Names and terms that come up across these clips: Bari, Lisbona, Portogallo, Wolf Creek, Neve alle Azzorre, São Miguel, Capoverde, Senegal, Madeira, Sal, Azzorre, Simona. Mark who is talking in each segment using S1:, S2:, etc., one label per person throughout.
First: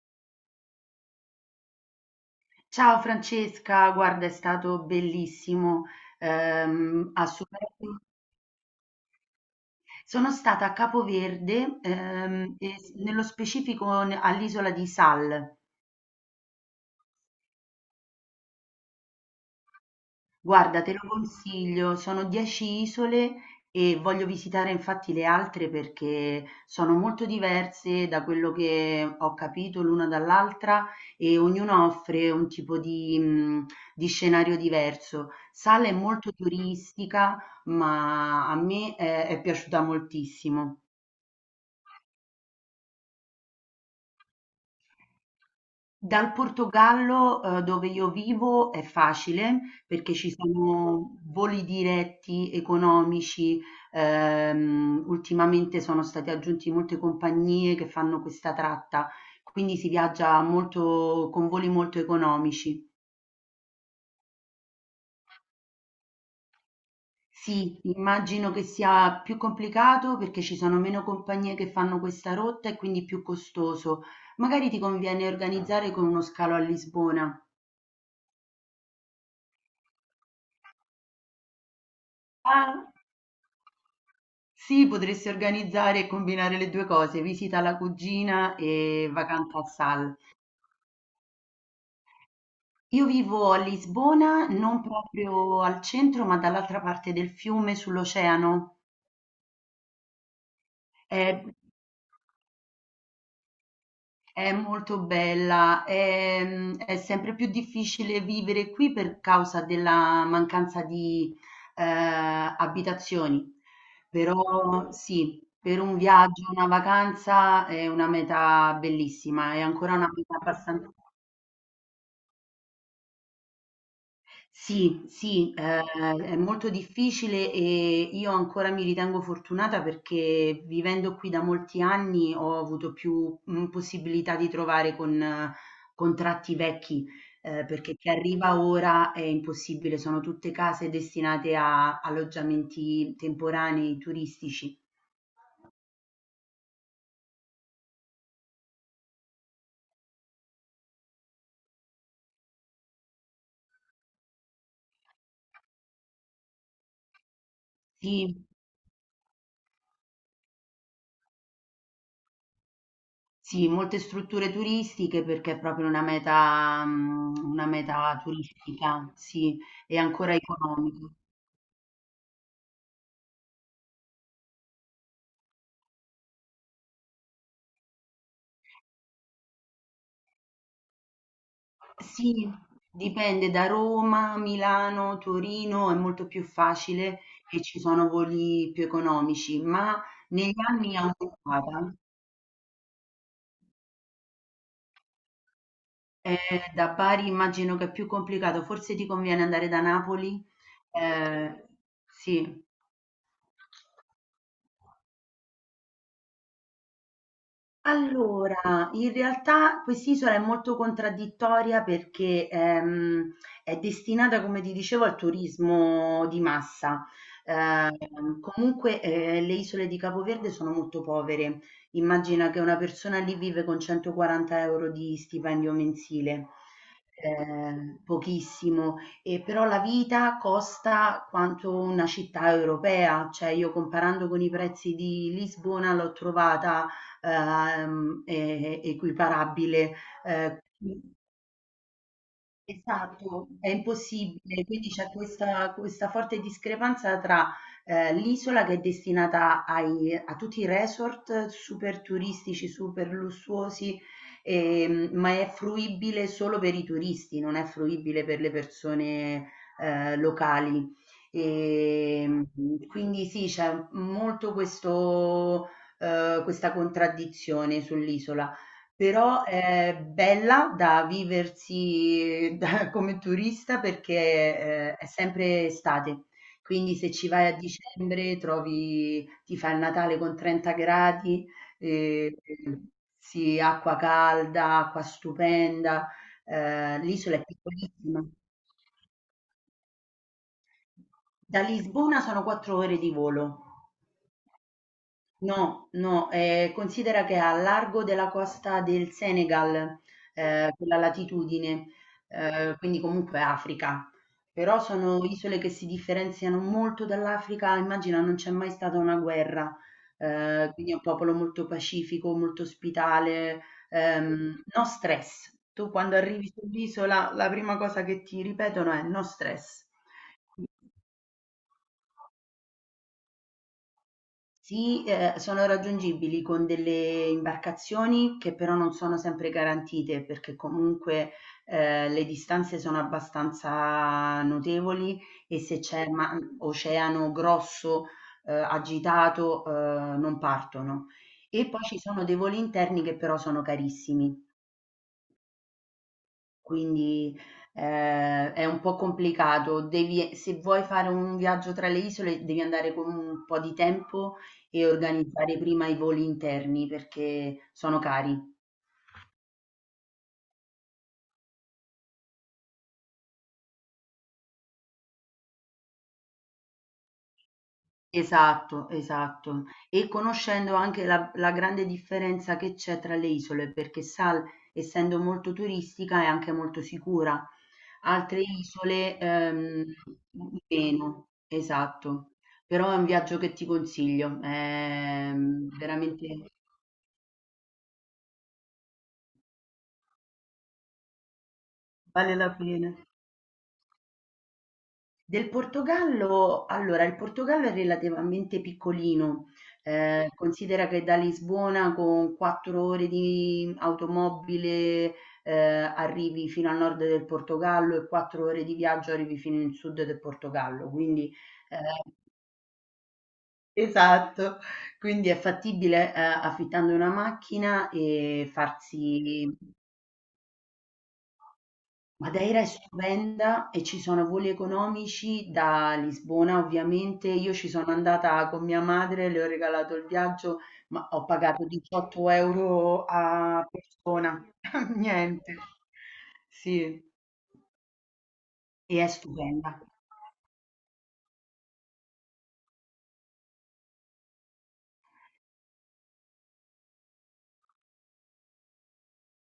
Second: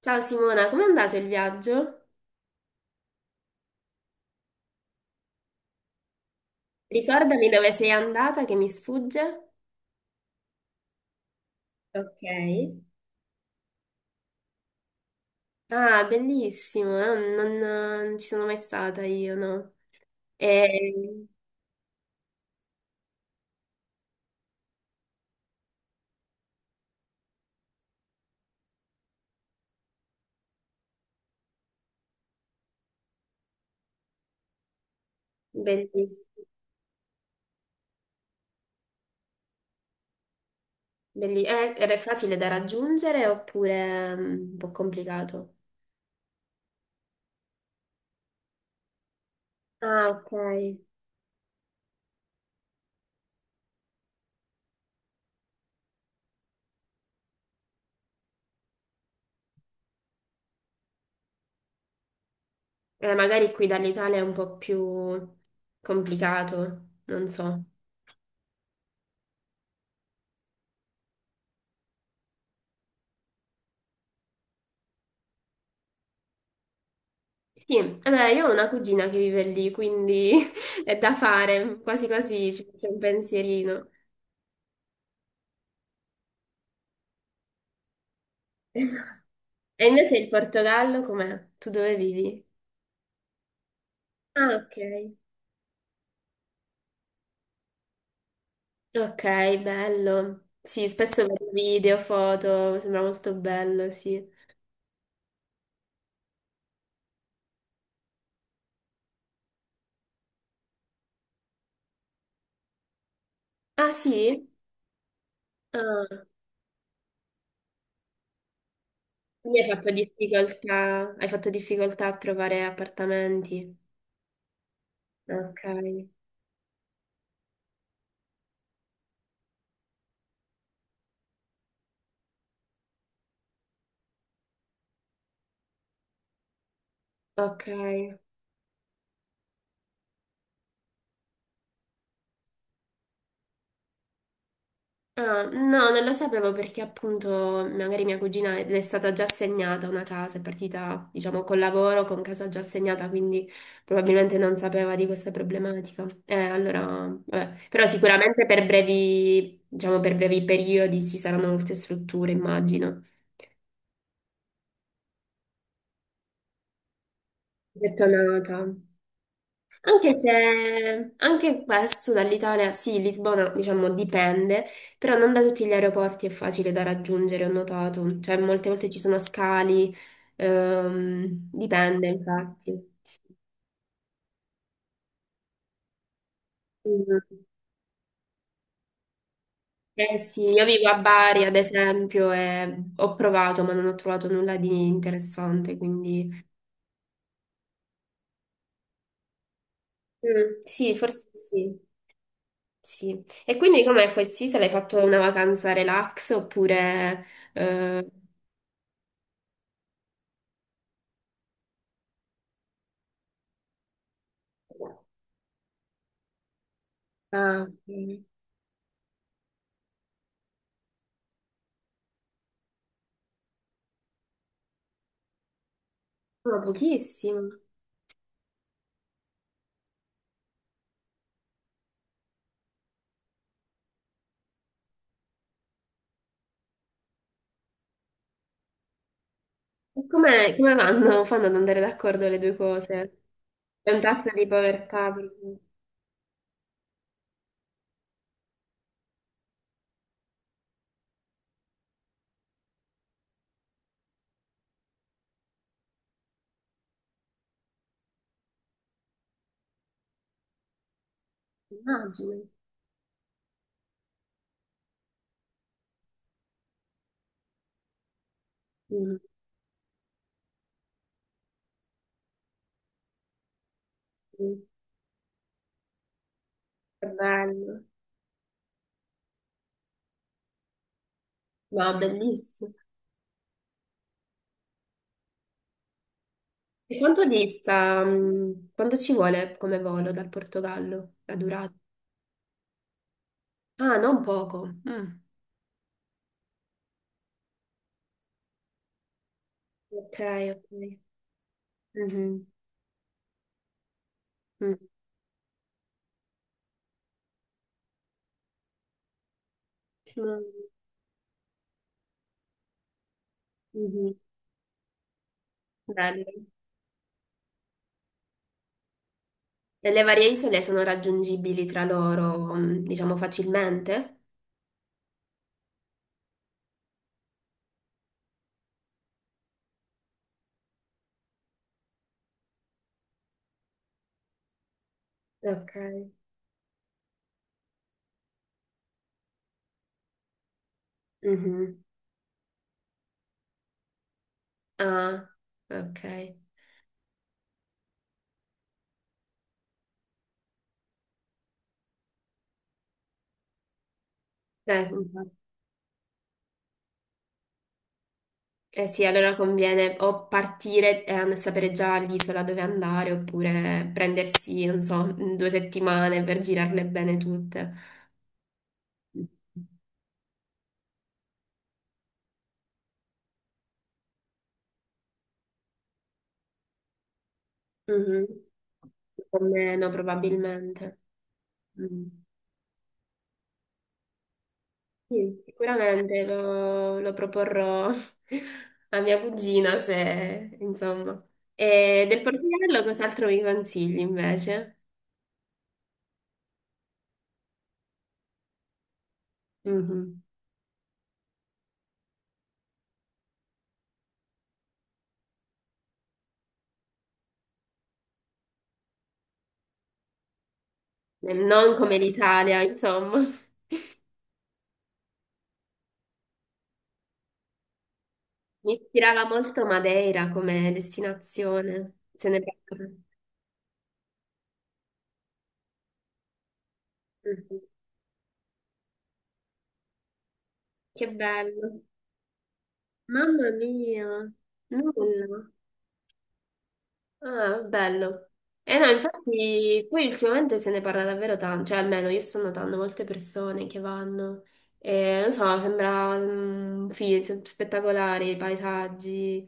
S1: Ciao Simona, com'è andato il viaggio?
S2: Ciao Francesca, guarda, è stato bellissimo. ehm, a
S1: Ricordami dove
S2: Super-
S1: sei andata che mi sfugge.
S2: Sono stata a Capoverde,
S1: Ok.
S2: e nello specifico all'isola di Sal.
S1: Ah, bellissimo, non ci sono mai stata io, no? È
S2: Guarda, te lo consiglio, sono 10 isole e voglio visitare infatti le altre, perché sono molto diverse, da quello che ho capito, l'una dall'altra, e ognuna offre un tipo di scenario diverso. Sala è molto
S1: bellissimo.
S2: turistica, ma a me è piaciuta moltissimo.
S1: Era facile da raggiungere oppure un po' complicato?
S2: Dal Portogallo, dove io vivo, è facile
S1: Ah,
S2: perché ci
S1: ok.
S2: sono voli diretti economici. Ultimamente sono state aggiunti molte compagnie che fanno questa tratta, quindi si viaggia molto con voli molto economici.
S1: Magari qui dall'Italia è un po' più complicato, non so.
S2: Sì, immagino che sia più complicato, perché ci sono meno compagnie che fanno questa rotta e quindi più costoso. Magari ti conviene organizzare con uno scalo a Lisbona.
S1: Sì, eh beh, io ho una cugina che vive lì, quindi è da fare, quasi quasi ci faccio
S2: Ah.
S1: un pensierino.
S2: Sì, potresti organizzare e combinare le due cose: visita alla cugina
S1: E
S2: e vacanza a
S1: invece
S2: Sal.
S1: il Portogallo com'è? Tu dove vivi?
S2: Io vivo a Lisbona,
S1: Ah, ok.
S2: non proprio al centro, ma dall'altra parte del fiume, sull'oceano.
S1: Ok, bello. Sì, spesso
S2: È,
S1: vedo video, foto, sembra molto bello, sì.
S2: è molto bella. È sempre più difficile vivere qui per causa della mancanza di abitazioni.
S1: Ah, sì?
S2: Però sì, per un
S1: Ah,
S2: viaggio, una vacanza è una meta bellissima,
S1: quindi
S2: è
S1: hai fatto
S2: ancora una meta abbastanza.
S1: difficoltà, hai fatto difficoltà a trovare appartamenti.
S2: Sì, sì,
S1: Ok,
S2: è molto difficile e io ancora mi ritengo fortunata, perché vivendo qui da molti anni ho avuto più possibilità di trovare con contratti vecchi,
S1: ok.
S2: perché chi arriva ora è impossibile, sono tutte case destinate a alloggiamenti temporanei turistici.
S1: Ah, no, non lo sapevo perché appunto magari mia cugina le è stata già assegnata una casa, è partita diciamo col lavoro, con casa già assegnata, quindi probabilmente non sapeva di questa problematica. Allora, vabbè. Però sicuramente
S2: Sì,
S1: per brevi, diciamo per brevi periodi ci saranno molte strutture, immagino.
S2: sì, molte strutture turistiche perché è proprio una meta
S1: Gettonata.
S2: turistica, sì, e
S1: Anche
S2: ancora economica.
S1: se anche questo dall'Italia, sì, Lisbona diciamo dipende, però non da tutti gli aeroporti è facile da raggiungere, ho notato, cioè molte volte ci sono scali, dipende
S2: Sì,
S1: infatti.
S2: dipende. Da Roma, Milano, Torino è molto più facile
S1: Mm.
S2: e ci sono voli più economici, ma
S1: Eh sì,
S2: negli
S1: io vivo
S2: anni
S1: a
S2: è
S1: Bari ad
S2: aumentata.
S1: esempio e ho provato ma non ho trovato nulla di interessante, quindi.
S2: Eh, da Bari immagino che è più complicato, forse ti conviene andare da Napoli.
S1: Mm, sì, forse
S2: Eh,
S1: sì,
S2: sì.
S1: sì. E quindi com'è questi? Se l'hai fatto una vacanza relax oppure. eh,
S2: Allora, in realtà quest'isola è molto contraddittoria, perché è destinata, come ti dicevo, al turismo di massa.
S1: Ah, ok.
S2: Comunque le isole di Capoverde sono molto povere. Immagina che una persona lì vive con 140 euro di stipendio mensile.
S1: Ma pochissimo.
S2: Pochissimo, e però la vita costa quanto una città europea, cioè io comparando con i prezzi di Lisbona l'ho trovata equiparabile.
S1: E come,
S2: ehm
S1: come fanno ad andare d'accordo le due cose?
S2: Esatto, è
S1: C'è un tasso di
S2: impossibile. Quindi c'è
S1: povertà,
S2: questa forte discrepanza tra, l'isola che è destinata ai a tutti i resort super turistici, super lussuosi, ma è fruibile solo per i turisti, non è fruibile per le persone locali.
S1: immagino.
S2: Ehm, quindi sì, c'è molto questo questa contraddizione sull'isola.
S1: Mm,
S2: Però è bella da viversi come turista, perché
S1: mm.
S2: è sempre estate, quindi
S1: Che
S2: se ci vai a
S1: bello.
S2: dicembre trovi, ti fa il Natale con 30 gradi.
S1: No,
S2: Eh,
S1: bellissimo.
S2: sì, acqua calda, acqua stupenda.
S1: E
S2: L'isola è piccolissima.
S1: quanto ci vuole come volo dal Portogallo? La
S2: Da
S1: durata?
S2: Lisbona sono 4 ore di volo.
S1: Ah, non poco. Mm.
S2: No, no, considera che è a largo della costa del Senegal,
S1: Ok, ok.
S2: quella latitudine,
S1: Mhm,
S2: quindi comunque Africa.
S1: mm.
S2: Però sono isole che si differenziano molto dall'Africa, immagina, non c'è mai stata una guerra,
S1: Mm,
S2: quindi è un popolo molto pacifico, molto ospitale,
S1: mhm.
S2: no stress. Tu quando
S1: Bello.
S2: arrivi sull'isola la prima cosa che ti ripetono è no stress.
S1: E le varie isole sono raggiungibili tra loro, diciamo, facilmente?
S2: Sì, sono raggiungibili con delle imbarcazioni che però non sono sempre garantite, perché comunque le distanze sono abbastanza notevoli e
S1: Ok.
S2: se c'è oceano grosso, agitato, non partono. E
S1: Mhm.
S2: poi ci sono dei voli interni che però sono carissimi.
S1: Ah, ok.
S2: Quindi è un po' complicato. Devi, se vuoi fare un viaggio tra le isole, devi andare con un po' di tempo
S1: Dai,
S2: e
S1: scusa.
S2: organizzare prima i voli interni perché sono cari.
S1: Eh sì, allora conviene o partire e sapere già l'isola dove andare, oppure prendersi, non so, due settimane per girarle bene tutte.
S2: Esatto,
S1: Mhm.
S2: esatto. E conoscendo anche la grande differenza che c'è tra le isole, perché Sal, essendo molto turistica, è anche molto sicura. Altre isole,
S1: O meno probabilmente.
S2: meno,
S1: Mm.
S2: esatto. Però è un viaggio che ti consiglio,
S1: Sì, sicuramente
S2: veramente
S1: lo proporrò a mia cugina se, insomma. E del
S2: vale la
S1: Portogallo
S2: pena.
S1: cos'altro mi consigli invece?
S2: Del Portogallo allora, il Portogallo è relativamente piccolino,
S1: Mhm.
S2: considera che da Lisbona con 4 ore di automobile arrivi fino al nord del Portogallo, e 4 ore di viaggio arrivi fino in sud del Portogallo, quindi
S1: Non come
S2: ehm
S1: l'Italia, insomma.
S2: esatto, quindi è fattibile, affittando una macchina e
S1: Mi ispirava
S2: farsi.
S1: molto Madeira come destinazione. Se ne
S2: Madeira è
S1: parla.
S2: stupenda e ci sono voli economici da Lisbona, ovviamente. Io
S1: Mhm.
S2: ci sono andata con mia madre, le ho regalato il viaggio,
S1: Che
S2: ma ho pagato
S1: bello.
S2: 18 euro
S1: Mamma
S2: a
S1: mia.
S2: persona.
S1: Nulla.
S2: Niente. Sì,
S1: Ah, bello. E no,
S2: e è stupenda.
S1: infatti, poi ultimamente se ne parla davvero tanto, cioè almeno io sto notando molte persone che vanno. E, non so, sembra sì, spettacolare i paesaggi.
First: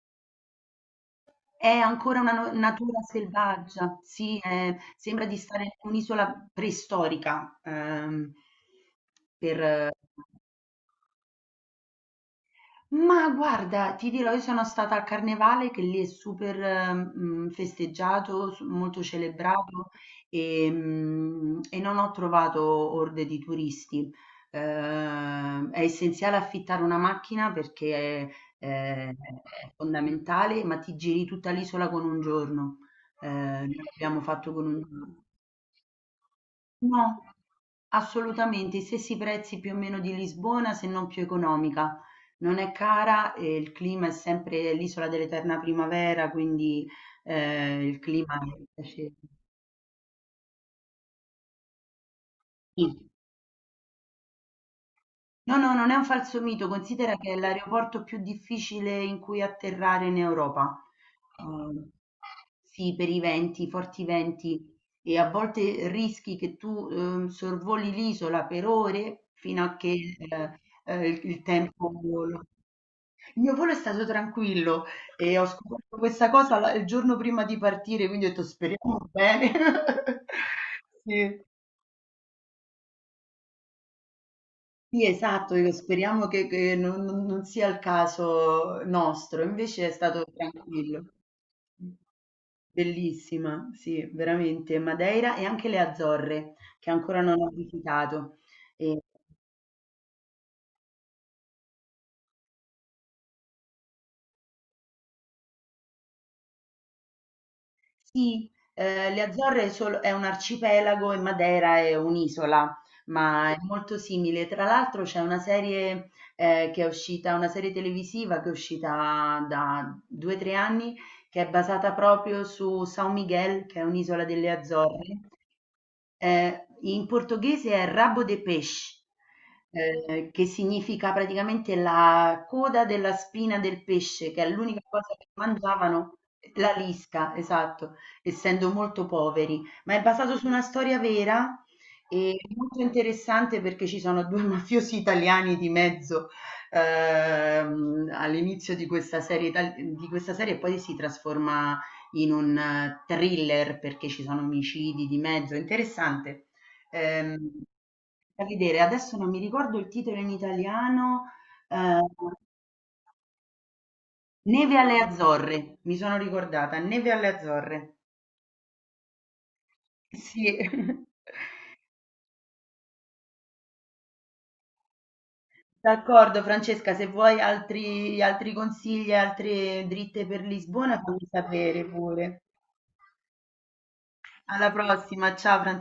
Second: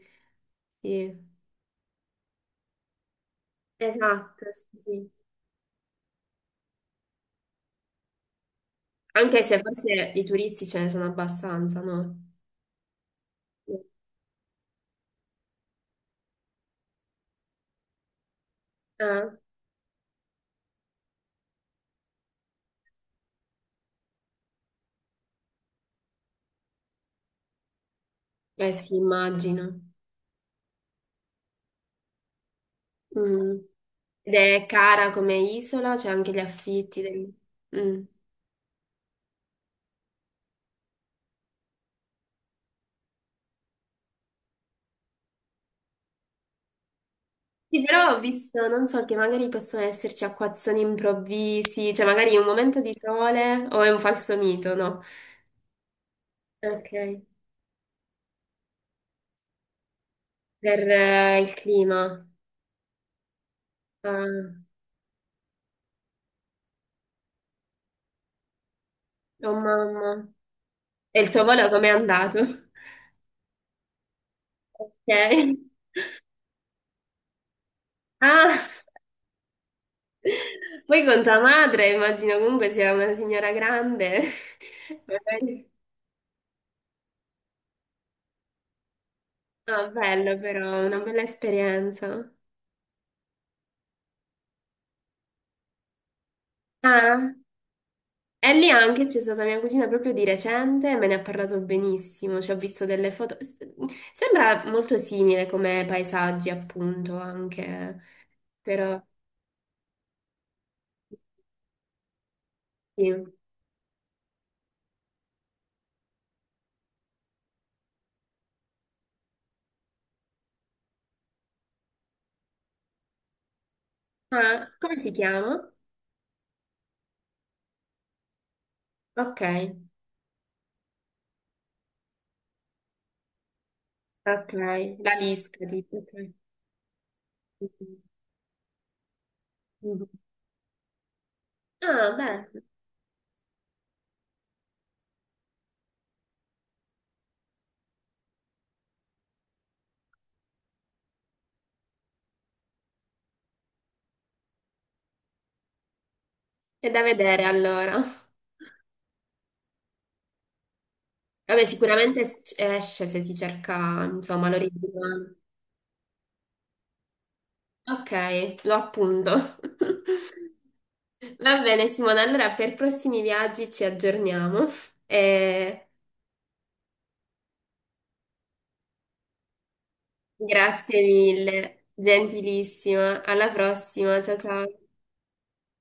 S1: Sì.
S2: È ancora una natura selvaggia, sì,
S1: Esatto, sì. Sì.
S2: sembra di stare in un'isola preistorica,
S1: Anche se
S2: per,
S1: forse i turisti ce ne sono abbastanza, no?
S2: ma guarda, ti dirò, io sono stata al carnevale che lì è super festeggiato, s molto
S1: Eh,
S2: celebrato, e non ho trovato orde di turisti. È essenziale affittare una macchina perché,
S1: eh sì, immagino.
S2: è fondamentale, ma ti giri tutta l'isola con un giorno.
S1: Mm.
S2: Noi l'abbiamo
S1: Ed
S2: fatto
S1: è
S2: con un
S1: cara
S2: giorno.
S1: come isola, c'è anche gli affitti.
S2: No,
S1: Mm.
S2: assolutamente, i stessi prezzi più o meno di Lisbona, se non più economica. Non è cara e il clima è sempre l'isola dell'eterna primavera, quindi
S1: Sì,
S2: il
S1: però ho
S2: clima è
S1: visto, non so,
S2: piacevole.
S1: che magari possono esserci acquazzoni improvvisi, cioè magari un momento di
S2: Sì.
S1: sole o è un falso mito, no?
S2: No, no, non è un falso mito, considera
S1: Ok.
S2: che è l'aeroporto più difficile in cui atterrare in
S1: Per
S2: Europa.
S1: il
S2: Ehm,
S1: clima.
S2: sì, per i venti, i forti
S1: Ah,
S2: venti, e a volte rischi che tu sorvoli l'isola per ore
S1: oh
S2: fino a che
S1: mamma. E
S2: il,
S1: il
S2: il
S1: tuo volo com'è
S2: tempo...
S1: andato?
S2: lo- Il mio volo è stato tranquillo
S1: Ok.
S2: e ho scoperto questa cosa il giorno prima di partire, quindi ho detto
S1: Ah!
S2: speriamo bene.
S1: Poi con tua
S2: Sì,
S1: madre, immagino comunque sia una signora grande.
S2: Sì, esatto,
S1: Magari-
S2: io speriamo che non sia il caso nostro,
S1: Ah,
S2: invece è stato
S1: bello però, una
S2: tranquillo.
S1: bella esperienza.
S2: Bellissima, sì, veramente. Madeira e anche le Azzorre, che ancora
S1: Ah,
S2: non ho visitato.
S1: e lì
S2: E-
S1: anche c'è stata mia cugina proprio di recente, e me ne ha parlato benissimo, ci ho visto delle foto. Sembra molto simile come paesaggi, appunto, anche,
S2: Sì,
S1: però
S2: le Azzorre sol è un arcipelago e Madeira è un'isola,
S1: sì.
S2: ma è molto simile. Tra l'altro c'è una serie televisiva che è uscita da 2, 3 anni, che è basata proprio su São Miguel, che è un'isola delle
S1: Ah, come si
S2: Azzorre.
S1: chiama?
S2: In portoghese è Rabo de Peixe,
S1: Ok,
S2: che significa praticamente la coda della spina del pesce, che
S1: ok,
S2: è l'unica
S1: la
S2: cosa che
S1: lisca tipo. Ok.
S2: mangiavano, la lisca, esatto, essendo molto poveri, ma è
S1: Mhm.
S2: basato su una storia vera
S1: Ah,
S2: e
S1: beh,
S2: molto interessante, perché ci sono due mafiosi italiani di mezzo all'inizio di questa serie e poi si trasforma in un thriller perché ci sono omicidi di mezzo, è interessante.
S1: è da
S2: Ehm,
S1: vedere allora.
S2: da vedere, adesso non mi ricordo il titolo in italiano.
S1: Vabbè,
S2: eh,
S1: sicuramente esce se si cerca, insomma,
S2: Neve alle
S1: l'originale.
S2: Azzorre, mi sono ricordata, Neve alle Azzorre.
S1: Ok, lo appunto.
S2: Sì.
S1: Va bene, Simona, allora per prossimi viaggi ci aggiorniamo. E
S2: D'accordo Francesca, se vuoi altri consigli, altre dritte per
S1: grazie
S2: Lisbona, fammi
S1: mille,
S2: sapere pure.
S1: gentilissima. Alla prossima, ciao
S2: Alla
S1: ciao.
S2: prossima, ciao Francesca.